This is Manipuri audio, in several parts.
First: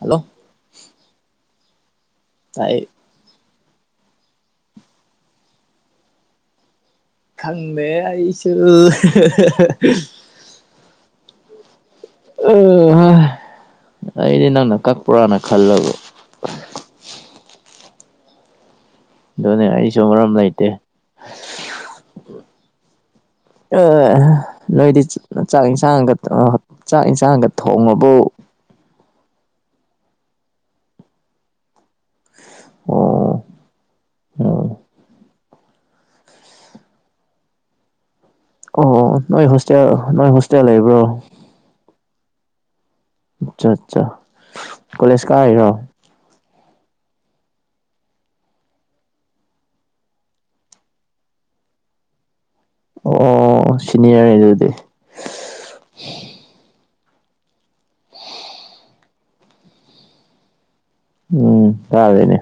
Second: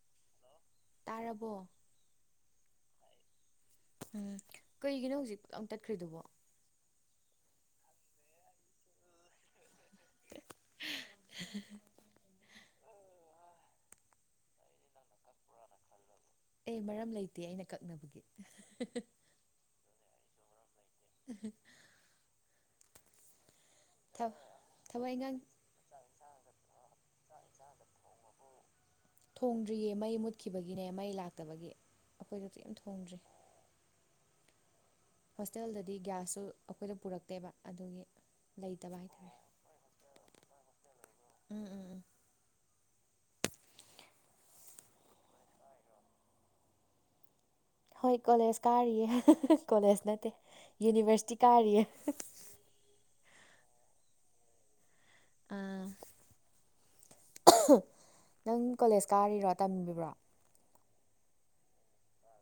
ꯍꯜꯂꯣ ꯇꯥꯔꯕꯣ ꯇꯥꯏ ꯎꯝ ꯀꯩꯒꯤꯅꯣ ꯍꯨꯖꯤꯛ ꯄꯠꯂꯥꯎ ꯇꯠꯈ꯭ꯔꯤꯗꯨꯕꯣ ꯈꯪꯗꯦ ꯑꯩꯁꯨ [unintelligible] [unintelligible] ꯑꯩꯗꯤ ꯅꯪꯅ ꯀꯛꯄ꯭ꯔꯥꯅ ꯈꯜꯂꯒꯥ ꯑꯦ ꯃꯔꯝ ꯂꯩꯇꯦ ꯑꯩꯅ ꯀꯛꯅꯕꯒꯤ ꯑꯗꯨꯅꯦ ꯑꯩꯁꯨ ꯃꯔꯝ ꯂꯩꯇꯦ [unintelligible] ꯑꯥ ꯅꯣꯏꯗꯤ ꯊꯕꯛ ꯆꯤꯛ ꯏꯟꯈꯥꯡ ꯆꯥꯛ ꯏꯟꯁꯥꯡꯒꯗꯣ ꯆꯥꯛ ꯏꯟꯁꯥꯡꯒ ꯊꯣꯡꯉꯕꯣ ꯊꯣꯡꯗ꯭ꯔꯤꯌꯦ ꯃꯩ ꯃꯨꯠꯈꯤꯕꯒꯤꯅꯦ ꯃꯩ ꯂꯥꯛꯇꯕꯒꯤ ꯑꯩꯈꯣꯏ ꯍꯧꯖꯤꯛ ꯊꯣꯡꯗ꯭ꯔꯤ ꯑꯝ ꯍꯣꯁꯇꯦꯜꯗꯗꯤ ꯒ꯭ꯌꯥꯁꯁꯨ ꯑꯩꯈꯣꯏꯗ ꯄꯨꯔꯛꯇꯦꯕ ꯑꯗꯨꯒꯤ ꯂꯩꯇꯕ ꯑꯣ ꯍꯥꯏꯇꯥꯔꯦ ꯅꯣꯏ ꯍꯣꯁꯇꯦꯜ ꯅꯣꯏ ꯍꯣꯁꯇꯦꯜ ꯂꯩꯕ꯭ꯔꯣ ꯎꯝ ꯎꯝ ꯎꯝ ꯑꯠꯆꯥ ꯑꯠꯆꯥ ꯀꯣꯂꯦꯖ ꯀꯥ ꯍꯥꯏꯔꯣ ꯍꯣꯏ ꯀꯣꯂꯦꯖ ꯀꯥꯔꯤꯌꯦ ꯀꯣꯂꯦꯖ ꯅꯠꯇꯦ ꯌꯨꯅꯤꯚꯔꯁꯤꯇꯤ ꯀꯥꯔꯤꯌꯦ ꯑꯣ ꯁꯤꯅꯤꯌꯔꯅꯤ ꯑꯗꯨꯗꯤ ꯑ ꯅꯪ ꯀꯣꯂꯦꯖ ꯀꯥꯔꯤꯔꯣ ꯇꯝꯃꯤꯕ꯭ꯔꯣ ꯎꯝ ꯇꯥꯔꯦꯅꯦ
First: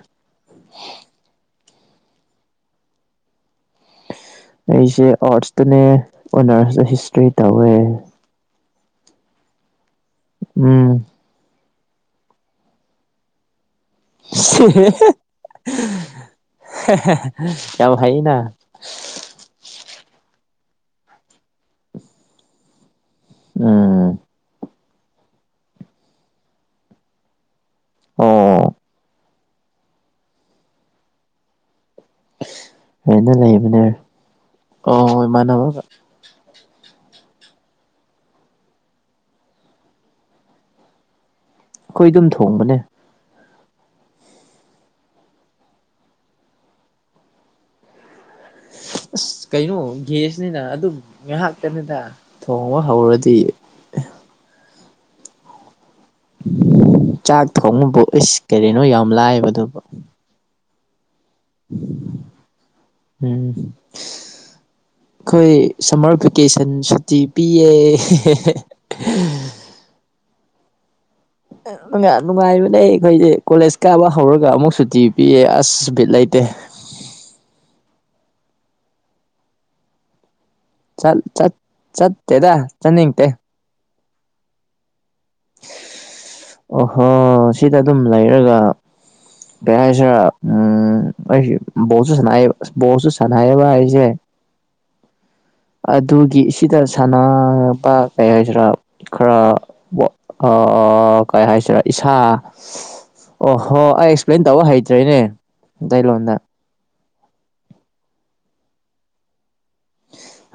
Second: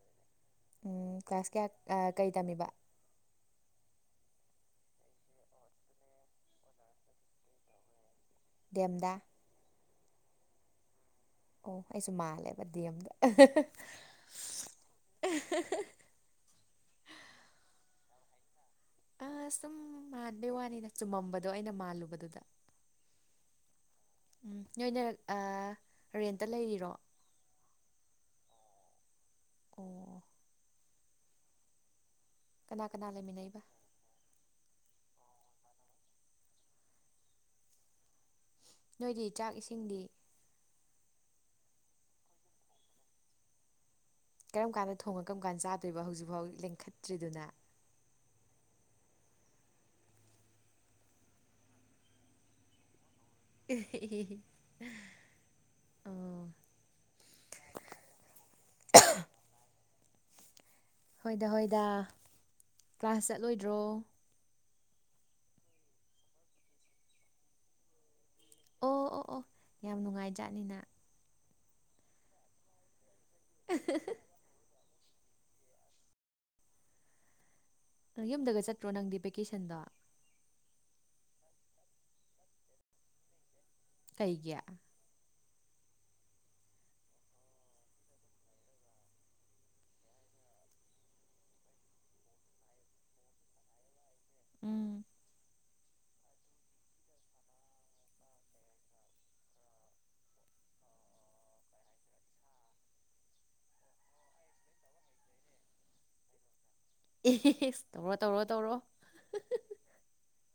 ꯎꯝ ꯀ꯭ꯂꯥꯁ ꯀꯌꯥ ꯀꯩ ꯇꯝꯃꯤꯕ ꯑꯩꯁꯦ ꯑꯥꯔꯠꯁꯇꯅꯦ ꯑꯣꯅꯔꯁꯇ ꯍꯤꯁꯇ꯭ꯔꯤ ꯇꯧꯋꯦ ꯗꯦꯝꯗꯥ ꯎꯝ ꯑꯣ ꯑꯩꯁꯨ ꯃꯥꯜꯂꯦꯕ ꯗꯤ ꯑꯦꯝꯗ ꯌꯥꯝ ꯍꯥꯏꯅ ꯑ ꯁꯨꯝ ꯃꯥꯟꯕꯩ ꯋꯥꯅꯤꯅ ꯆꯨꯝꯃꯝꯕꯗꯣ ꯑꯩꯅ ꯃꯥꯜꯂꯨꯕꯗꯨꯗ ꯎꯝ ꯎꯝ ꯅꯣꯏꯅ ꯑꯥ ꯔꯦꯟꯇ ꯂꯩꯔꯤꯔꯣ ꯑꯣ ꯑꯣ ꯀꯅꯥ ꯀꯅꯥ ꯍꯦꯟꯅ ꯂꯩꯃꯤꯟꯅꯩꯕ ꯂꯩꯕꯅꯦ ꯑꯣ ꯏꯃꯥꯟꯅꯕꯒ ꯅꯣꯏꯗꯤ ꯆꯥꯛ ꯏꯁꯤꯡꯗꯤ ꯑꯩꯈꯣꯏ ꯑꯗꯨꯝ ꯊꯣꯡꯕꯅꯦ ꯀꯔꯝ ꯀꯥꯟꯗ ꯊꯣꯡꯉ ꯀꯔꯝ ꯀꯥꯟꯗ ꯆꯥꯗꯣꯏꯣ ꯍꯧꯖꯤꯛꯐꯥꯎ ꯂꯦꯡꯈꯠꯇ꯭ꯔꯤꯗꯨꯅ ꯑꯁ ꯀꯩꯅꯣ ꯒꯦꯁꯅꯤꯅ ꯑꯗꯨꯝ ꯉꯥꯏꯍꯥꯛꯇꯅꯤꯗ ꯊꯣꯡꯕ ꯍꯧꯔꯗꯤ ꯑꯣ ꯆꯥꯛ ꯊꯣꯡꯉꯕꯨ ꯏꯁ ꯀꯔꯤꯅꯣ ꯌꯥꯝ ꯂꯥꯏꯕꯗꯨꯕꯨ ꯍꯣꯏꯗ ꯍꯣꯏꯗ ꯀ꯭ꯂꯥꯁ ꯎꯝ ꯆꯠꯂꯣꯏꯗ꯭ꯔꯣ꯫ ꯑꯩꯈꯣꯏ ꯁꯝꯃꯔ ꯚꯦꯀꯦꯁꯟ ꯁꯨꯇꯤ ꯄꯤꯌꯦ꯫ ꯑꯣ ꯑꯣ ꯑꯣ ꯌꯥꯝ ꯅꯨꯡꯉꯥꯏꯖꯥꯠꯅꯤꯅ꯫ ꯅꯨꯡ ꯅꯨꯡꯉꯥꯏꯕꯅꯦ ꯑꯩꯈꯣꯏꯁꯦ ꯀꯣꯂꯦꯖ ꯀꯥꯕ ꯍꯧꯔꯒ꯫ ꯑꯗꯨꯒ ꯑꯃꯨꯛ ꯁꯨꯇꯤ ꯄꯤꯑꯌꯦ ꯑꯁ ꯕꯤꯠ ꯂꯩꯇꯦ꯫ ꯅꯪ ꯌꯨꯝꯗꯒ ꯆꯠꯇ꯭ꯔꯣ ꯅꯪꯗꯤ ꯕꯦꯀꯦꯁꯟꯗꯣ꯫ ꯆꯠꯇꯦꯗ ꯆꯠꯅꯤꯡꯗꯦ꯫ ꯀꯩꯒꯤ꯫ ꯑꯣꯍꯣ ꯁꯤꯗ ꯑꯗꯨꯝ ꯂꯩꯔꯒ꯫ ꯀꯩ ꯍꯥꯏꯁꯤꯔ ꯎꯝ ꯑꯩꯁꯦ ꯕꯣꯜꯁꯨ ꯁꯥꯟꯕ ꯕꯣꯜꯁꯨ ꯁꯥꯟꯅꯩꯑꯌꯦꯕ ꯑꯩꯁꯦ꯫ ꯎꯝ꯫ ꯑꯗꯨꯒꯤ ꯁꯤꯗ ꯁꯥꯟꯅꯕ ꯀꯩ ꯍꯥꯏꯁꯤꯔꯥ꯫ ꯈꯔ ꯀꯩ ꯍꯥꯏꯁꯤꯔꯦ ꯏꯁꯥ꯫ ꯑꯣ ꯍꯣ ꯑꯩ ꯑꯦꯛꯁꯄ꯭ꯂꯦꯟ ꯇꯧꯕ ꯍꯩꯇ꯭ꯔꯦꯅꯦ ꯑꯇꯩꯂꯣꯟꯗ꯫ ꯑꯦꯁ ꯇꯧꯔꯣ ꯇꯧꯔꯣ ꯇꯧꯔꯣ꯫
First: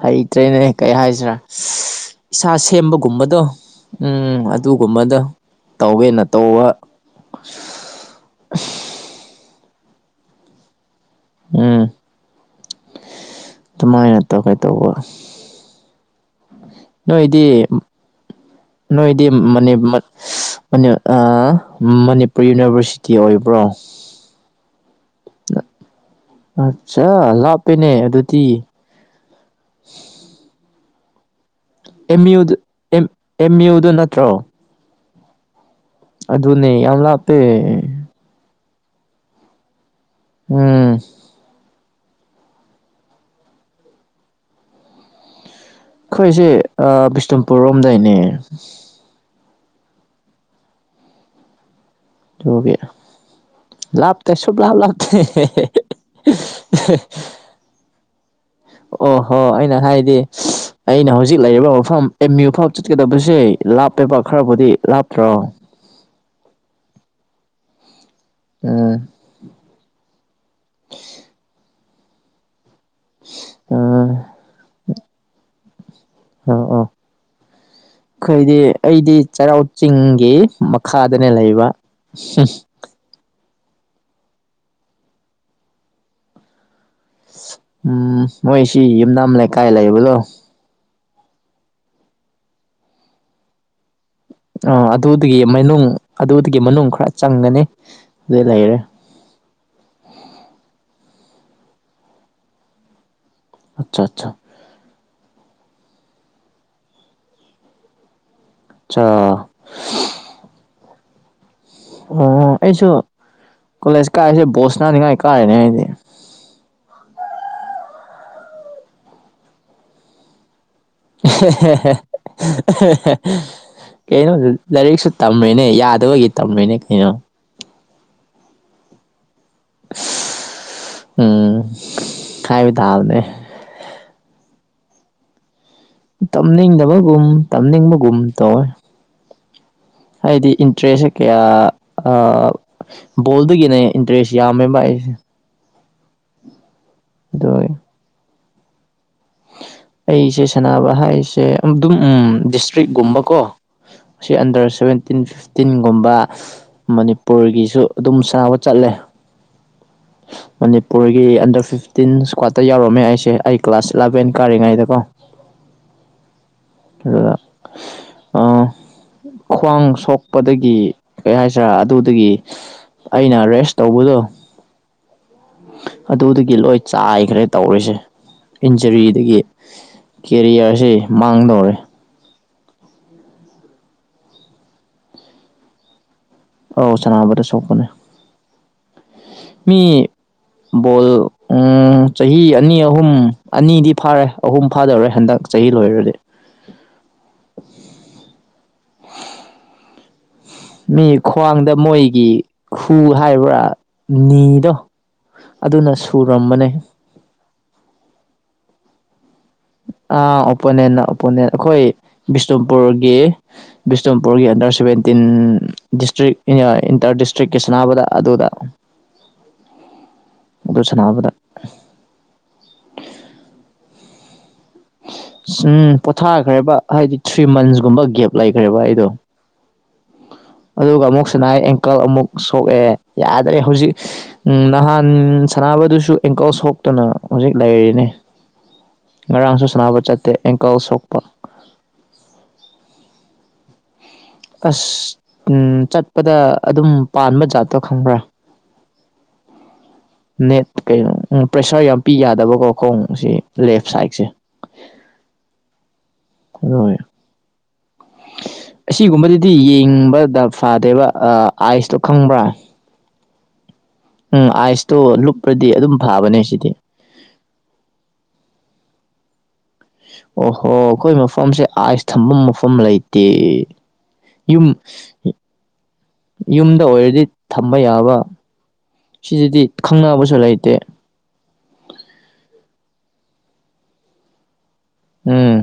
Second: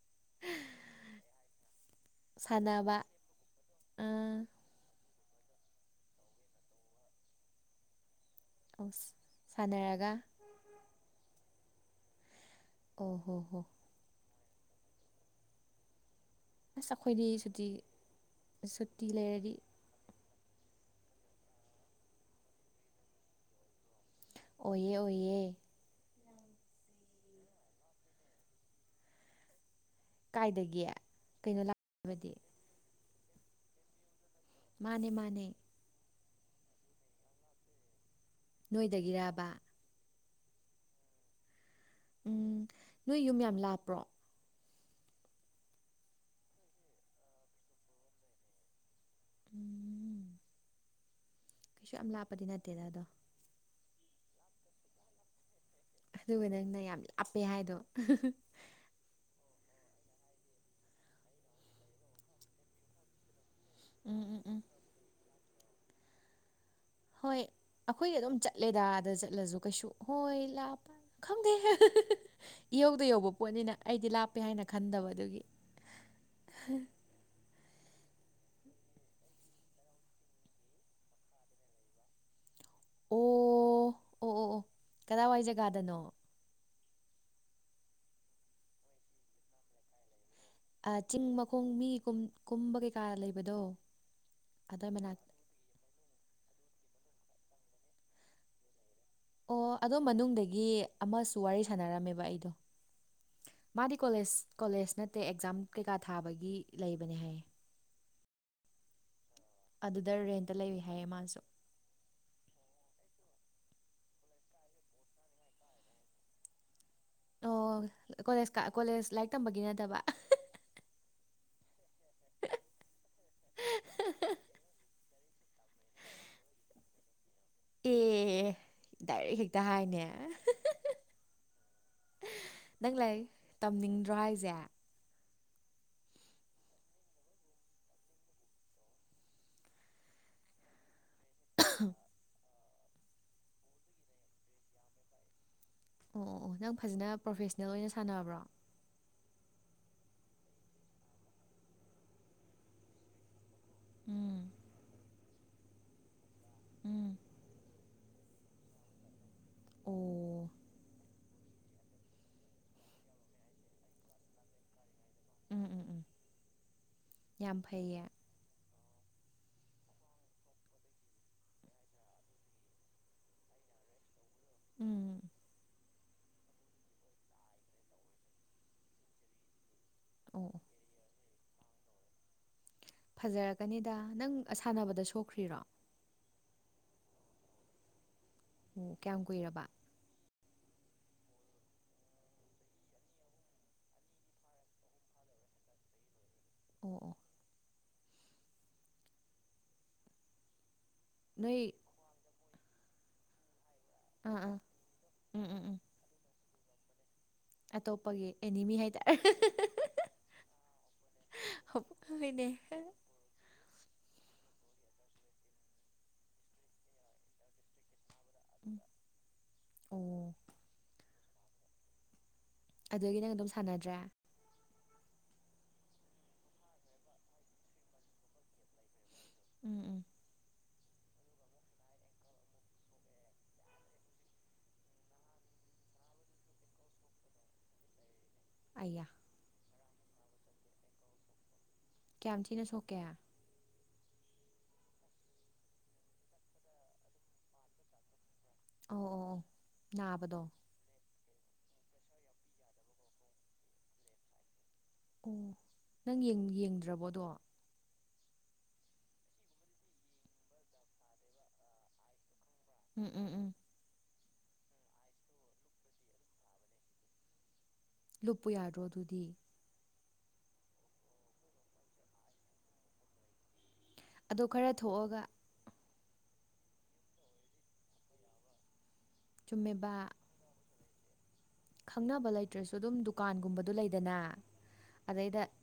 ꯍꯩꯇ꯭ꯔꯦꯅꯦ ꯀꯔꯤ ꯍꯥꯏꯁꯤꯔꯥ꯫ ꯏꯁꯥ ꯁꯥꯟꯅꯕ ꯁꯦꯝꯕꯒꯨꯝꯕꯗꯣ ꯑꯥ ꯎꯝ ꯑꯗꯨꯒꯨꯝꯕꯗꯣ ꯇꯧꯋꯦꯅ ꯇꯧꯕ꯫ ꯑ ꯁꯥꯟꯅꯔꯒ꯫ ꯎꯝ꯫ ꯑꯣ ꯍꯣ ꯍꯣ꯫ ꯑꯗꯨꯃꯥꯏꯅ ꯇꯧꯒꯦ ꯇꯧꯕ꯫ ꯑꯁ ꯑꯩꯈꯣꯏꯗꯤ ꯅꯣꯏꯗꯤ ꯁꯨꯇꯤ ꯁꯨꯇꯤ ꯅꯣꯏꯗꯤ ꯂꯩꯔꯗꯤ ꯃ꯫ ꯃꯅꯤꯄꯨꯔ ꯌꯨꯅꯤꯚꯔꯁꯤꯇꯤ ꯑꯣꯏꯕ꯭ꯔꯣ꯫ ꯑꯣꯏ ꯑꯣꯏꯌꯦ꯫ ꯑꯠꯆꯥ ꯂꯥꯞꯄꯦꯅꯦ ꯑꯗꯨꯗꯤ ꯀꯥꯏꯗꯒꯤ ꯀꯩꯅꯣ ꯂꯥꯛ ꯑꯦꯝ ꯌꯨꯗꯨ ꯑꯦꯝ ꯌꯨꯗꯨ ꯅꯠꯇ꯭ꯔꯣ ꯃꯥꯅꯦ ꯃꯥꯅꯦ ꯑꯗꯨꯅꯦ ꯌꯥꯝ ꯂꯥꯞꯄꯦ ꯅꯣꯏꯗꯒꯤꯔꯥꯕ ꯎꯝ ꯎꯝ ꯅꯣꯏ ꯌꯨꯝ ꯌꯥꯝ ꯂꯥꯞꯄ꯭ꯔꯣ ꯑꯩꯈꯣꯏꯁꯦ ꯕꯤꯁꯅꯨꯄꯨꯔ ꯔꯣꯝꯗꯏꯅꯦ ꯎꯝ ꯏꯁꯨ ꯌꯥꯝ ꯂꯥꯞ ꯗꯨꯒꯤ ꯂꯥꯕꯇꯦ ꯁꯨꯂꯥꯕ ꯂꯥꯞꯇꯦ ꯑꯗꯨꯒ ꯅꯪꯅ ꯌꯥꯝ ꯂꯥꯞꯄꯦ ꯍꯥꯏꯗꯣ ꯑꯣꯍꯣ ꯑꯩꯅ ꯍꯥꯏꯗꯤ ꯑꯩꯅ ꯍꯧꯖꯤꯛ ꯂꯩꯔꯤꯕ ꯃꯐꯝ ꯑꯦꯝ ꯌꯨ ꯐꯥꯎ ꯆꯠꯀꯗꯕꯁꯦ ꯂꯥꯞꯄꯦꯕ ꯎꯝ ꯎꯝ ꯎꯝ ꯈꯔꯕꯨꯗꯤ ꯂꯥꯞꯇ꯭ꯔꯣ ꯍꯣꯏ ꯑꯩꯈꯣꯏꯒꯤ ꯑꯗꯨꯝ ꯆꯠꯂꯦꯗꯥ ꯎꯝ ꯑꯗꯖꯨ ꯂꯁꯨꯨ ꯀꯩꯁꯨ ꯍꯣꯏ ꯂꯥꯛꯄ ꯈꯪꯗꯦꯍꯦ ꯏꯌꯧꯗ ꯌꯧꯕ ꯄꯣꯠꯅꯤꯅ ꯑꯩꯗꯤ ꯎꯝ ꯂꯥꯞꯄꯦ ꯍꯥꯏꯅ ꯈꯟꯗꯕ ꯑꯗꯨꯒꯤ ꯑꯣ ꯑꯣ [inaudible] ꯑꯩꯈꯣꯏꯗꯤ ꯑꯩꯗꯤ ꯆꯩꯔꯥꯎ ꯆꯤꯡꯒꯤ ꯃꯈꯥꯗꯅꯦ ꯂꯩꯕ ꯑꯣ ꯑꯣ ꯑꯣ ꯑꯣ ꯀꯗꯥꯏꯋꯥꯏ ꯖꯒꯥꯗꯅꯣ ꯎꯝ ꯃꯣꯏ ꯁꯤ ꯌꯨꯝꯅꯥꯝ ꯂꯩ ꯀꯥꯏ ꯂꯩꯕꯂꯣ ꯆꯤꯡ ꯃꯈꯣꯡ ꯃꯤ ꯀꯨꯝꯕ ꯀꯩꯀꯥ ꯂꯩꯕꯗꯣ ꯑꯣ ꯑꯗꯨꯏ ꯃꯅꯥꯛꯇ ꯑꯗꯨꯒꯤ ꯃꯅꯨꯡ ꯑꯗꯨꯗꯨꯒꯤ ꯃꯅꯨꯡ ꯈꯔ ꯆꯪꯒꯅꯤ ꯑꯗꯨ ꯂꯩꯔꯦ ꯑꯣ ꯑꯗꯣ ꯃꯅꯨꯡꯗꯒꯤ ꯑꯃꯁꯨ ꯋꯥꯔꯤ ꯁꯥꯟꯅꯔꯝꯃꯦꯕ ꯑꯩꯗꯣ ꯃꯥꯗꯤ ꯑꯠꯆꯥ ꯑꯠꯆꯥ ꯀꯣꯂꯦꯖ ꯀꯣꯂꯦꯖ ꯅꯠꯇꯦ ꯑꯦꯛꯖꯥꯝ ꯀꯩꯀꯥ ꯊꯥꯕꯒꯤ ꯂꯩꯕꯅꯦ ꯍꯥꯏꯌꯦ ꯑꯠꯆꯥ ꯑꯗꯨꯗ ꯔꯦꯟꯇ ꯂꯩ ꯍꯥꯏꯌꯦ ꯃꯥꯁꯨ ꯑꯣ ꯑꯩꯁꯨ ꯀꯣꯂꯦꯖ ꯀꯥꯏꯔꯤꯁꯦ ꯕꯣꯁ ꯁꯥꯟꯅꯅꯤꯡꯉꯥꯏ ꯀꯥꯏꯔꯤꯅꯦ ꯑꯩꯗꯤ ꯑꯣ ꯀꯣꯂꯦꯖ ꯀꯣꯂꯦꯖ ꯂꯥꯏꯔꯤꯛ ꯇꯝꯕꯒꯤ ꯅꯠꯇꯕ ꯀꯩꯅꯣ ꯂꯥꯏꯔꯤꯛꯁꯨ ꯇꯝꯃꯤꯅꯦ ꯌꯥꯗꯕꯒꯤ ꯇꯝꯂꯤꯅꯦ ꯀꯩꯅꯣ ꯑꯦ ꯗꯥꯏꯔꯦꯛ ꯍꯦꯛꯇ ꯍꯥꯏꯅꯦ ꯎꯝ ꯍꯥꯏꯕ ꯅꯪ ꯂꯩ ꯇꯥꯕꯅꯦ ꯇꯝꯅꯤꯡꯗ꯭ꯔꯣ ꯍꯥꯏꯁꯦ ꯇꯝꯅꯤꯡꯗꯕꯒꯨꯝ ꯇꯝꯅꯤꯡꯕꯒꯨꯝ ꯇꯧꯋꯦ ꯍꯥꯏꯗꯤ ꯏꯟꯇ꯭ꯔꯦꯁꯁꯦ ꯀꯌꯥ ꯑ ꯕꯣꯜꯗꯒꯤꯅ ꯏꯟꯇꯔꯦꯁ ꯌꯥꯝꯃꯦꯕ ꯑꯩ ꯑꯣ ꯑꯣ ꯅꯪ ꯐꯖꯅ ꯑꯗꯨ ꯄ꯭ꯔꯣꯐꯦꯁꯅꯦꯜ ꯑꯣꯏꯅ ꯁꯥꯟꯅꯕ꯭ꯔꯣ ꯑꯩꯁꯦ ꯁꯅꯕ ꯍꯥꯏꯁꯦ ꯑꯗꯨꯝ ꯎꯝ ꯗꯤꯁꯇ꯭ꯔꯤꯛꯒꯨꯝꯕ ꯀꯣ ꯑꯁꯤ ꯎꯝ ꯑꯟꯗꯔ ꯁꯚꯦꯟꯇꯤꯟ ꯐꯤꯐꯇꯤꯟꯒꯨꯝꯕ ꯎꯝ ꯃꯅꯤꯄꯨꯔꯒꯤꯁꯨ ꯑꯗꯨꯝ ꯁꯥꯟꯅꯕ ꯆꯠꯂꯦ ꯑꯣ ꯃꯅꯤꯄꯨꯔꯒꯤ ꯑꯟꯗꯔ ꯐꯤꯐꯇꯤꯟ ꯏꯁ꯭ꯀ꯭ꯋꯥꯠꯇ ꯌꯥꯎꯔꯝꯃꯦ ꯑꯩꯁꯦ ꯑꯩ ꯀ꯭ꯂꯥꯁ ꯏꯂꯚꯦꯟ ꯀꯥꯔꯤꯉꯩꯗꯀꯣ ꯎꯝ ꯎꯝ ꯎꯝ ꯑꯗꯨꯗ ꯌꯥꯝ ꯐꯩꯌꯦ ꯈ꯭ꯋꯥꯡ ꯁꯣꯛꯄꯗꯒꯤ ꯀꯩ ꯍꯥꯏꯁꯤꯔꯥ ꯑꯗꯨꯗꯒꯤ ꯑꯩꯅ ꯔꯦꯁ ꯇꯧꯕꯗꯣ ꯎꯝ ꯑꯗꯨꯗꯒꯤ ꯂꯣꯏ ꯆꯥꯏꯈ꯭ꯔꯦ ꯇꯧꯔꯤꯁꯦ ꯏꯟꯖꯨꯔꯤꯗꯒꯤ꯫ ꯑꯣ ꯑꯣ ꯀꯦꯔꯤꯌꯔꯁꯤ ꯃꯥꯡꯗꯧꯔꯦ꯫ ꯐꯖꯔꯛꯀꯅꯤꯗ ꯅꯪ ꯑꯁꯥꯟꯅꯕꯗ ꯁꯣꯛꯈ꯭ꯔꯤꯔꯣ꯫ ꯑꯧ ꯁꯥꯟꯅꯕꯗ ꯁꯣꯛꯄꯅꯦ꯫ ꯑꯣ ꯀꯌꯥꯝ ꯀꯨꯏꯔꯕ꯫ ꯏꯞ [inaudible] ꯕꯣꯜ ꯎꯝ ꯆꯍꯤ ꯑꯅꯤ ꯑꯍꯨꯝ ꯑꯅꯤꯗꯤ ꯐꯥꯔꯦ ꯑꯍꯨꯝ ꯐꯥꯗꯧꯔꯦ ꯍꯟꯗꯛ꯫ ꯆꯍꯤ ꯂꯣꯏꯔꯗꯤ꯫ ꯑꯣ ꯑꯣ ꯃꯤ ꯈ꯭ꯋꯥꯡꯗ ꯅꯣꯏ ꯃꯣꯏꯒꯤ ꯈꯨ ꯍꯥꯏꯕ꯭ꯔꯥ ꯑꯥ ꯑꯥ ꯅꯤꯗꯣ꯫ ꯎꯝ ꯎꯝ ꯎꯝ ꯑꯗꯨꯅ ꯁꯨꯔꯝꯕꯅꯦ꯫ ꯑꯇꯣꯞꯄꯒꯤ ꯑꯦꯅꯤꯃꯤ ꯍꯥꯏꯇꯥꯔꯦ ꯑꯍꯤ꯫ ꯑ ꯑꯣꯄꯣꯅꯦꯟꯅ ꯑꯣꯄꯣꯅꯦꯟ ꯑꯩꯈꯣꯏ ꯍꯣꯏꯅꯦ ꯕꯤꯁꯅꯨꯄꯨꯔꯒꯤ꯫ ꯕꯤꯁꯅꯨꯄꯨꯔꯒꯤ ꯑꯟꯗꯔ ꯁꯕꯦꯟꯇꯤꯟ ꯗꯤꯁꯇ꯭ꯔꯤꯛ ꯏꯟꯑ ꯏꯟꯇꯔ ꯗꯤꯁꯇ꯭ꯔꯤꯛꯀꯤ ꯁꯥꯟꯅꯕꯗ ꯑꯗꯨꯗ꯫ ꯎꯝ ꯑꯣ ꯑꯗꯨ ꯁꯥꯟꯅꯕꯗ꯫ ꯑꯗꯨꯗꯒꯤ ꯅꯪ ꯑꯗꯨꯝ ꯁꯥꯟꯅꯗ꯭ꯔꯦ꯫ ꯎꯝ ꯄꯣꯊꯥꯈ꯭ꯔꯦꯕ ꯍꯥꯏꯗꯤ ꯊ꯭ꯔꯤ ꯃꯟꯁꯀꯨꯝꯕ ꯒꯦꯞ ꯂꯩꯈ꯭ꯔꯦꯕ ꯑꯩꯗꯣ꯫ ꯎꯝ ꯎꯝ ꯑꯗꯨꯒ ꯑꯃꯨꯛ ꯁꯅꯥꯏ ꯑꯦꯡꯀꯜ ꯑꯃꯨꯛ ꯁꯣꯛꯑꯦ ꯌꯥꯗ꯭ꯔꯦ ꯍꯧꯖꯤꯛ꯫ ꯎꯝ ꯅꯍꯥꯟ ꯁꯥꯟꯅꯕꯗꯨꯁꯨ ꯑꯦꯡꯀꯜ ꯁꯣꯛꯇꯅ ꯍꯧꯖꯤꯛ ꯂꯩꯔꯤꯅꯦ꯫ ꯑꯩꯌꯥ ꯉꯔꯥꯡꯁꯨ ꯁꯥꯟꯅꯕ ꯆꯠꯇꯦ ꯑꯦꯡꯀꯜ ꯁꯣꯛꯄ꯫ ꯀꯌꯥꯝ ꯊꯤꯅ ꯁꯣꯛꯀꯦ꯫ ꯑꯁ ꯎꯝ ꯆꯠꯄꯗ ꯑꯗꯨꯝ ꯄꯥꯟꯕ ꯖꯥꯠꯇꯣ ꯈꯪꯕ꯭ꯔꯥ꯫ ꯑꯣ ꯑꯣ ꯑꯣ ꯅꯥꯕꯗꯣ꯫ ꯅꯦꯠ ꯀꯩꯅꯣ ꯄ꯭ꯔꯦꯁꯔ ꯌꯥꯝ ꯄꯤ ꯌꯥꯗꯕꯀꯣ ꯈꯣꯡ ꯁꯤ ꯂꯦꯐ ꯁꯥꯏꯗꯁꯤ꯫ ꯑꯣ ꯅꯪ ꯌꯦꯡ ꯑꯗꯨ ꯌꯦꯡꯗ꯭ꯔꯕꯣꯗꯣ꯫ ꯑꯁꯤꯒꯨꯝꯕꯗꯨꯗꯤ ꯌꯦꯡꯕꯗ ꯐꯗꯦꯕ ꯑꯑꯥꯏꯁꯇꯣ ꯈꯪꯕ꯭ꯔꯥ꯫ ꯎꯝ ꯎꯝ ꯎꯝ ꯎꯝ ꯑꯥꯏꯁꯇꯣ ꯂꯨꯞꯄ꯭ꯔꯗꯤ ꯑꯗꯨꯝ ꯐꯥꯕꯅꯦ ꯁꯤꯗꯤ꯫ ꯂꯨꯞꯄꯨ ꯌꯥꯗ꯭ꯔꯣ ꯑꯗꯨꯗꯤ꯫ ꯑꯣꯍꯣ ꯑꯩꯈꯣꯏ ꯃꯐꯝꯁꯦ ꯑꯥꯏꯁ ꯊꯐꯝ ꯃꯐꯝ ꯂꯩꯇꯦ꯫ ꯑꯗꯣ ꯌꯨꯝ ꯈꯔ ꯊꯣꯛꯑꯒ ꯌꯨꯝꯗ ꯑꯣꯏꯔꯗꯤ ꯊꯝꯕ ꯌꯥꯕ꯫ ꯁꯤꯗꯗꯤ ꯆꯨꯝꯃꯦꯕ ꯈꯪꯅꯕꯁꯨ ꯂꯩꯇꯦ꯫ ꯈꯪꯅꯕ ꯂꯩꯇ꯭ꯔꯁꯨ ꯑꯗꯨꯝ ꯗꯨꯀꯥꯟꯒꯨꯝꯕꯗ ꯂꯩꯗꯅ ꯑꯗꯩꯗ ꯎꯝ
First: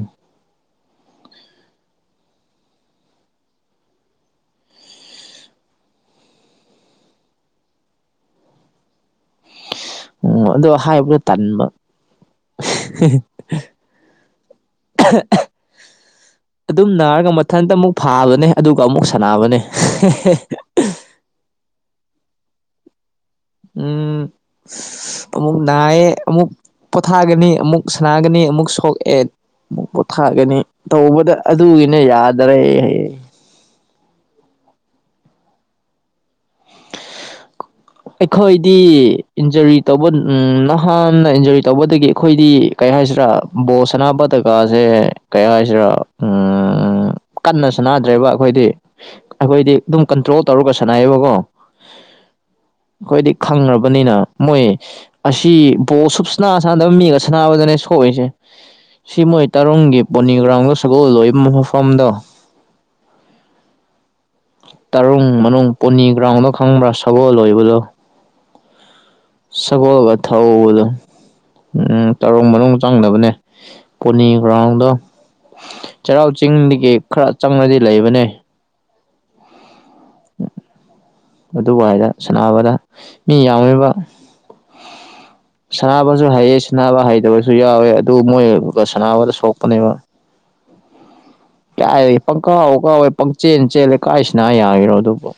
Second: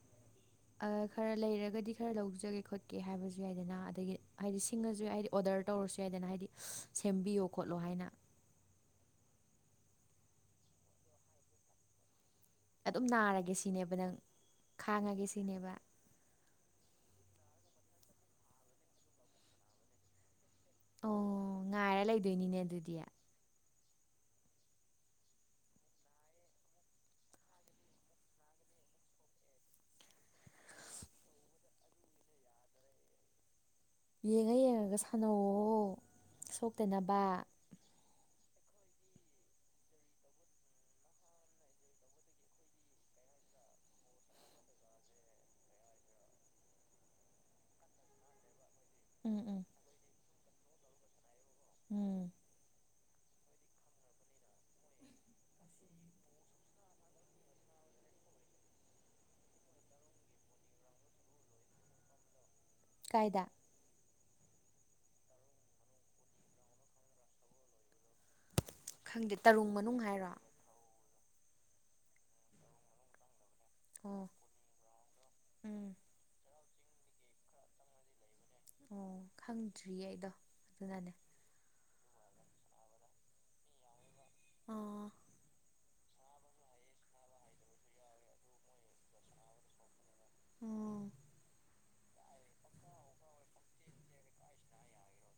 ꯑ ꯈꯔ ꯂꯩꯔꯒꯗꯤ ꯈꯔ ꯂꯧꯖꯒꯦ ꯈꯣꯠꯀꯦ ꯍꯥꯏꯕꯁꯨ ꯌꯥꯏꯗꯅ ꯑꯗꯒꯤ ꯍꯥꯏꯗꯤ ꯁꯤꯡꯉꯁꯨ ꯍꯥꯏꯗꯤ ꯑꯣꯗꯔ ꯇꯧꯔꯁꯨ ꯌꯥꯏꯗꯅ ꯍꯥꯏꯗꯤ ꯁꯦꯝꯕꯤꯌꯣ ꯈꯣꯠꯂꯣ ꯍꯥꯏꯅ꯫ ꯎꯝ ꯑꯗꯣ ꯍꯥꯏꯕꯗꯣ ꯇꯟꯕ꯫ ꯑꯗꯨꯝ ꯅꯥꯔꯒꯦ ꯁꯤꯅꯦꯕ ꯅꯪ ꯈꯥꯡꯉꯒꯦ ꯁꯤꯅꯦꯕ꯫ ꯑꯗꯨꯝ ꯅꯥꯔꯒ ꯃꯊꯟꯇ ꯑꯃꯨꯛ ꯐꯥꯕꯅꯦ ꯑꯗꯨꯒ ꯑꯃꯨꯛ ꯁꯥꯟꯅꯕꯅꯦ꯫ ꯑꯣꯑꯣ ꯉꯥꯏꯔ ꯂꯩꯗꯣꯏꯅꯤꯅꯦ ꯑꯗꯨꯗꯤ꯫ ꯎꯝ ꯑꯝꯃꯨꯛ ꯅꯥꯏꯌꯦ ꯑꯝꯃꯨꯛ ꯄꯣꯊꯥꯒꯅꯤ ꯑꯃꯨꯛ ꯁꯥꯟꯅꯒꯅꯤ ꯑꯃꯨꯛ ꯁꯣꯛꯑꯦ ꯃꯨꯛꯀꯨꯠ꯫ ꯊꯥꯒꯅꯤ ꯇꯧꯕꯗ ꯑꯗꯨꯒꯤꯅꯦ ꯌꯥꯗꯔꯦ ꯍꯥꯏꯌꯦ꯫ ꯌꯦꯡꯉ ꯌꯦꯡꯉꯒ ꯁꯥꯟꯅꯧꯑꯣ ꯁꯣꯛꯇꯅꯕ꯫ ꯑꯩꯈꯣꯏꯗꯤ ꯏꯟꯖꯨꯔꯤ ꯇꯧꯕ ꯅꯍꯥꯅ ꯏꯟꯖꯨꯔꯤ ꯇꯧꯕꯗꯒꯤ ꯑꯩꯈꯣꯏꯗꯤ ꯀꯩ ꯍꯥꯏꯁꯤꯔꯥ ꯕꯣꯜ ꯁꯥꯟꯅꯕꯗꯒꯥꯁꯦ ꯀꯩ ꯍꯥꯏꯁꯤꯔꯥ ꯎꯝ ꯎꯝ꯫ ꯀꯟꯅ ꯁꯥꯟꯅꯗ꯭ꯔꯦꯕ ꯑꯩꯈꯣꯏꯗꯤ ꯎꯝ ꯎꯝ ꯑꯩꯈꯣꯏꯗꯤ ꯑꯗꯨꯝ ꯀꯟꯇ꯭ꯔꯣꯜ ꯇꯧꯔꯒ ꯁꯥꯟꯅꯩꯌꯦꯕꯀꯣ꯫ ꯎꯝ ꯑꯩꯈꯣꯏꯗꯤ ꯈꯪ꯭ꯅꯕꯅꯤꯅ ꯃꯣꯏ ꯑꯁꯤ ꯕꯣ ꯁꯨꯞꯁꯅꯥ ꯁꯥꯟꯅꯗꯕ ꯃꯤꯒ ꯁꯥꯟꯅꯕꯗꯅꯦ ꯁꯣꯛꯏꯁꯦ ꯁꯤ ꯃꯣꯏ ꯇꯔꯪꯒꯤ ꯄꯣꯅꯤꯒ꯭ꯔꯥꯎꯟꯗ ꯁꯒꯣꯜ ꯂꯣꯏꯕ ꯃꯐꯝꯗꯣ ꯀꯥꯏꯗ ꯇꯔꯨꯡ ꯃꯅꯨꯡ ꯄꯣꯅꯤ ꯒ꯭ꯔꯥꯎꯟꯗꯣ ꯈꯪꯕ꯭ꯔꯥ ꯁꯒꯣꯜ ꯑꯣꯏꯕꯗꯣ ꯈꯪꯗꯦ ꯇꯔꯨꯡ ꯃꯅꯨꯡ ꯁꯒꯣꯜꯒ ꯍꯥꯏꯔꯣ ꯊꯧꯕꯗꯣ ꯎꯝ ꯇꯔꯨꯡ ꯃꯅꯨꯡ ꯆꯪꯗꯕꯅꯦ ꯑꯣ ꯄꯣꯅꯤ ꯒ꯭ꯔꯥꯎꯟꯗꯣ ꯎꯝ ꯆꯩꯔꯥꯎ ꯆꯤꯡꯗꯒꯤ ꯈꯔ ꯆꯪꯉꯗꯤ ꯂꯩꯕꯅꯦ ꯑꯣ ꯈꯪꯗ꯭ꯔꯤꯌꯦ ꯑꯩꯗꯣ ꯑꯗꯨꯅꯅꯦ ꯑꯗꯨꯕꯨꯏꯗ ꯁꯅꯥꯅꯕꯗ ꯃꯤ ꯌꯥꯝꯃꯤꯕ ꯑꯥ ꯁꯅꯕꯁꯨ ꯍꯩꯑ ꯁꯅꯕ ꯍꯩꯗꯕꯁꯨ ꯌꯥꯎꯋꯦ ꯑꯗꯨ ꯃꯣꯏꯒ ꯁꯅꯕꯗ ꯁꯣꯛꯄꯅꯦꯕ ꯎꯝ ꯀꯌꯥ ꯄꯪꯀꯥꯎ ꯋꯥꯀꯥꯋꯦ ꯄꯪꯆꯦꯟ ꯆꯦꯜꯂꯦ ꯀꯥꯏꯁꯤꯅ ꯌꯥꯒꯤꯔꯣ ꯑꯗꯨꯕꯨ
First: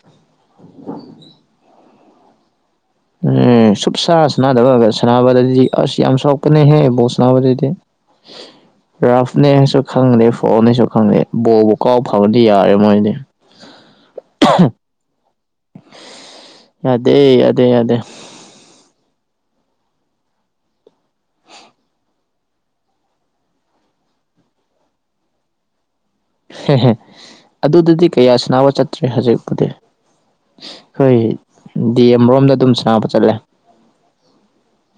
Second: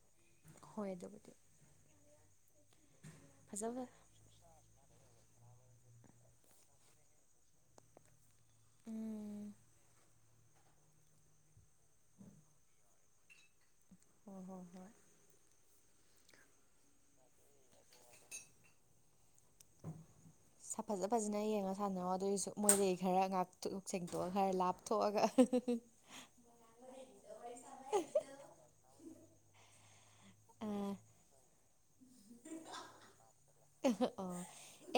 ꯍꯣꯏ ꯑꯗꯨꯕꯨꯗꯤ ꯎ ꯐꯖꯕ ꯁꯨꯨꯞ ꯁ ꯁꯅꯗꯕ ꯁꯅꯥꯕ ꯑꯁ ꯌꯥꯝ ꯁꯣꯀꯅꯦ ꯍ ꯎꯝ ꯔꯐꯅꯦ ꯁ ꯈꯪꯗꯦ ꯐꯣꯅꯦꯁꯨ ꯈꯪꯗꯦ ꯕꯧꯂꯕꯨ ꯀꯥꯎ ꯐꯕꯗꯤ ꯌꯥꯔꯦ ꯃꯣꯏꯗꯤ ꯍꯣꯏ ꯍꯣꯏ ꯍꯣꯏ ꯌꯥꯗꯦ ꯌꯥꯗꯦ ꯌꯥꯗꯦ [unintelligible] ꯐꯖ ꯐꯖꯅ ꯌꯦꯡꯉ ꯁꯥꯟꯅꯔꯣ ꯑꯗꯨꯑꯣꯏꯁꯨ ꯃꯣꯏꯗꯒꯤ ꯈꯔ ꯉꯥꯛꯇ ꯁꯦꯡꯇꯣꯛꯒ ꯈꯔ ꯂꯥꯞꯄ ꯊꯣꯛꯑꯒ ꯍꯦꯍꯦ ꯑꯗꯨꯗꯗꯤ ꯀꯌꯥ ꯁꯅꯥꯕ ꯆꯠꯇ꯭ꯔꯦ ꯍꯧꯖꯤꯛꯄꯨꯗꯤ ꯑꯥ ꯍꯈꯣꯏ ꯗꯤ ꯑꯃꯔꯣꯝꯗ ꯑꯗꯨꯝ ꯁꯥꯅꯕ ꯆꯠꯂꯦ ꯑꯣ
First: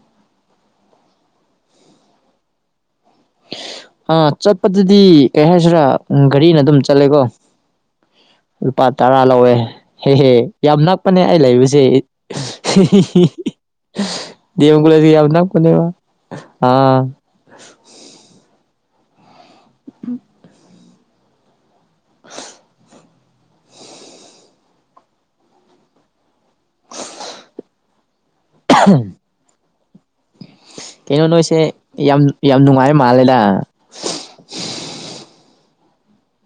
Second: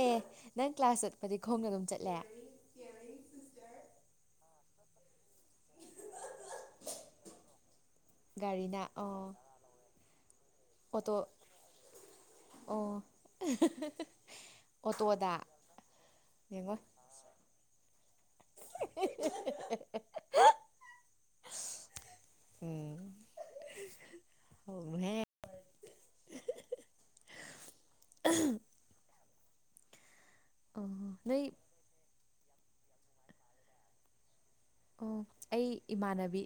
ꯑꯦ ꯅꯪ ꯀ꯭ꯂꯥꯁ ꯆꯠꯄꯗꯤ ꯈꯣꯡꯗ ꯑꯗꯨꯝ ꯆꯠꯂꯦ [unintelligible] ꯁꯤꯁꯇꯔ ꯑꯥ ꯆꯠꯄ ꯗꯨꯗꯤ ꯀꯔꯤ ꯍꯥꯏꯁꯤꯔꯥ ꯒꯥꯔꯤꯅ ꯑꯗꯨꯝ ꯆꯠꯂꯦꯀꯣ ꯒꯥꯔꯤꯅ ꯂꯨꯄꯥ ꯇꯔꯥ ꯑꯣ ꯂꯧꯋꯦ ꯍꯦ ꯍꯦ ꯌꯥꯝ ꯅꯛ ꯑꯣꯇꯣ ꯄꯅꯦ ꯑꯩ ꯂꯩꯕꯁꯦ ꯑꯣ ꯀꯨꯂꯁ ꯌꯥꯝ ꯑꯣꯇꯣꯗ ꯅꯛꯄ ꯅꯦꯕ ꯑꯥ ꯍꯦ ꯍꯦ ꯍꯦ ꯍꯦ ꯍꯦ [unintelligible] ꯎꯝ [unintelligible] [unintelligible] ꯑꯣ ꯀꯩꯅꯣ ꯅꯣꯏ ꯅꯣꯏꯁꯦ ꯌꯥꯝ ꯌꯥꯝ ꯅꯨꯡꯉꯥꯏꯕ ꯃꯥꯜꯂꯦꯗ ꯑꯣ ꯑꯩ ꯏꯃꯥꯟ ꯅꯕꯤ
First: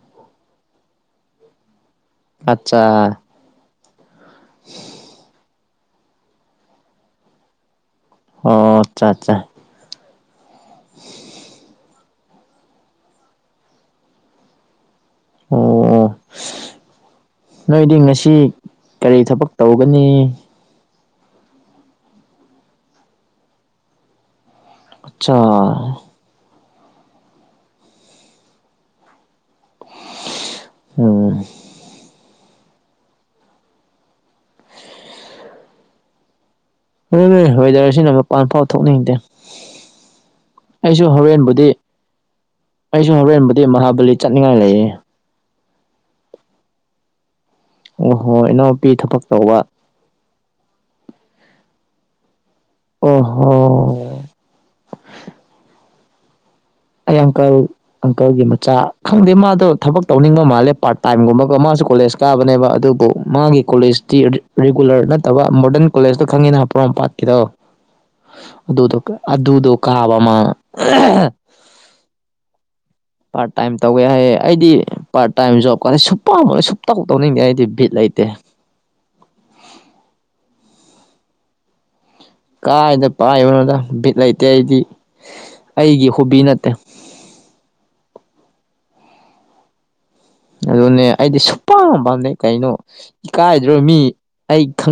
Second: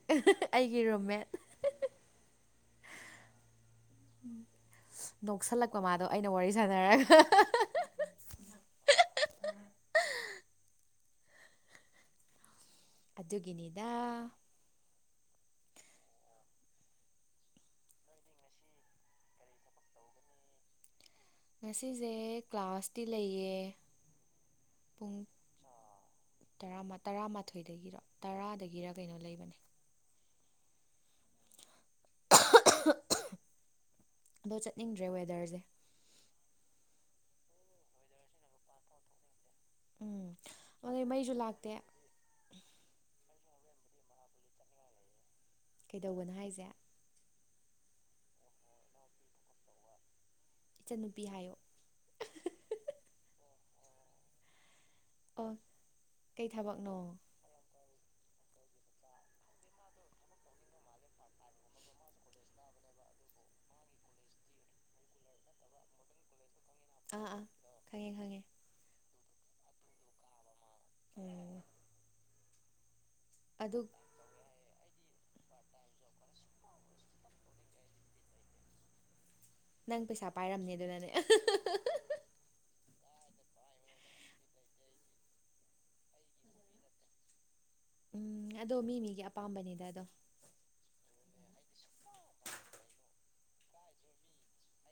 ꯑꯩꯒꯤ ꯔꯨꯝꯃꯦꯠ ꯑꯠꯆꯥ ꯎ ꯅꯣꯛꯁꯜ ꯂꯛꯄ ꯃꯥꯗꯣ ꯑꯩꯅ ꯋꯥꯔꯤ ꯁꯥꯟꯅꯔꯒ ꯑꯣ ꯑꯠꯆꯥ ꯆꯥ ꯑꯗꯨꯒꯤ ꯅꯤꯗ ꯑꯣ ꯑꯣ ꯅꯣꯏꯗꯤ ꯉꯁꯤ ꯀꯔꯤ ꯊꯕꯛ ꯇꯧ ꯒꯅꯤ ꯉꯁꯤꯖꯦ ꯀ꯭ꯂꯥꯁꯇꯤ ꯂꯩꯌꯦ ꯑꯆꯥ ꯇꯔꯥꯃꯥ ꯇꯔꯥꯃꯥꯊꯣꯏ ꯗꯒꯤꯔꯣ ꯇꯔꯥꯗꯒꯤꯔ ꯀꯩꯅꯣ ꯂꯩꯕꯅꯦ [unintelligible] ꯎꯝ [unintelligible] ꯑꯗꯣ ꯆꯠꯅꯤꯡꯗ꯭ꯔꯦ ꯋꯦꯗꯔꯁꯦ ꯑꯗꯨꯅꯦ ꯋꯦꯗꯔꯁꯤꯅ ꯃꯄꯥꯟ ꯐꯥꯎ ꯊꯣꯛꯅꯤꯡꯅꯤꯡꯗꯦ ꯎꯝ ꯑꯗꯨ ꯃꯩꯁꯨ ꯂꯥꯛꯇꯦ ꯑꯩꯁꯨ ꯍꯨꯔꯦꯟ ꯕꯨꯗꯤ ꯃꯍꯥꯕꯂꯤ ꯆꯠꯅꯤꯡꯉꯥꯏ ꯂꯩꯌꯦ ꯀꯩꯗꯧꯕꯅꯣ ꯍꯥꯏꯖꯦ ꯑꯣꯍꯣ ꯏꯅꯥꯎꯄꯤ ꯊꯕꯛ ꯇꯧꯕ ꯏꯆꯟꯅꯨꯄꯤ ꯍꯥꯏꯌꯣ ꯑꯣ ꯍꯣ ꯑꯣ ꯀꯩ ꯊꯕꯛꯅꯣ ꯑꯩ ꯑꯪꯀꯜ ꯑꯪꯀꯜꯒꯤ ꯃꯆꯥ ꯈꯪꯗꯦ ꯃꯥꯗꯣ ꯊꯕꯛ ꯇꯧꯅꯤꯡꯕ ꯃꯥꯜꯂꯦ ꯄꯥꯔꯠ ꯇꯥꯏꯝꯒꯨꯝꯕꯒ ꯃꯥꯁꯨ ꯀꯣꯂꯦꯖ ꯀꯥꯕꯅꯦꯕ ꯑꯗꯨꯕꯨ ꯃꯥꯒꯤ ꯀꯣꯂꯦꯖꯇꯤ ꯔꯤꯒꯨꯂꯔ ꯅꯠꯇꯕ ꯃꯣꯗꯔꯟ ꯀꯣꯂꯦꯖꯇꯣ ꯈꯪꯉꯦꯅ ꯍꯥꯞꯄ ꯄ꯭ꯔꯣꯝꯄꯥꯛ ꯑꯥ ꯀꯤꯗꯣ ꯑꯥ ꯈꯪꯉꯦ ꯑꯗꯨꯗꯣ ꯑꯗꯨꯗꯣ ꯀꯥꯕ ꯑꯃ ꯎꯝ ꯄꯥꯔꯠ ꯇꯥꯏꯝ ꯇꯧꯋꯦ ꯍꯥꯏꯌꯦ ꯑꯩꯗꯤ ꯄꯥꯔꯠ ꯇꯥꯏꯝ ꯖꯣꯕ ꯀꯥꯟꯅ ꯁꯨꯞꯄꯝ ꯁꯨꯞꯇꯧ ꯇꯧꯅꯤꯡꯗꯦ ꯑꯩꯗꯤ ꯕꯤꯠ ꯂꯩꯇꯦ ꯅꯪ ꯄꯩꯁꯥ ꯄꯥꯏꯔꯝꯅꯤ ꯑꯗꯨꯅꯅꯦ ꯀꯥꯏꯗ ꯄꯥꯏꯕꯅꯣꯗ ꯕꯤꯠ ꯂꯩꯇꯦ ꯑꯩꯗꯤ ꯑꯩꯒꯤ ꯍꯣꯕꯤ ꯅꯠꯇꯦ ꯎꯝ ꯑꯗꯣ ꯃꯤ ꯃꯤꯒꯤ ꯑꯄꯥꯝꯕꯅꯤꯗ ꯑꯗꯣ ꯑꯗꯨꯅꯦ ꯑꯩꯗꯤ ꯁꯨꯄꯝ ꯄꯥꯝꯗꯩ ꯀꯩꯅꯣ ꯏꯀꯥꯏꯗ꯭ꯔꯣ ꯃꯤ ꯑꯩ ꯈꯪ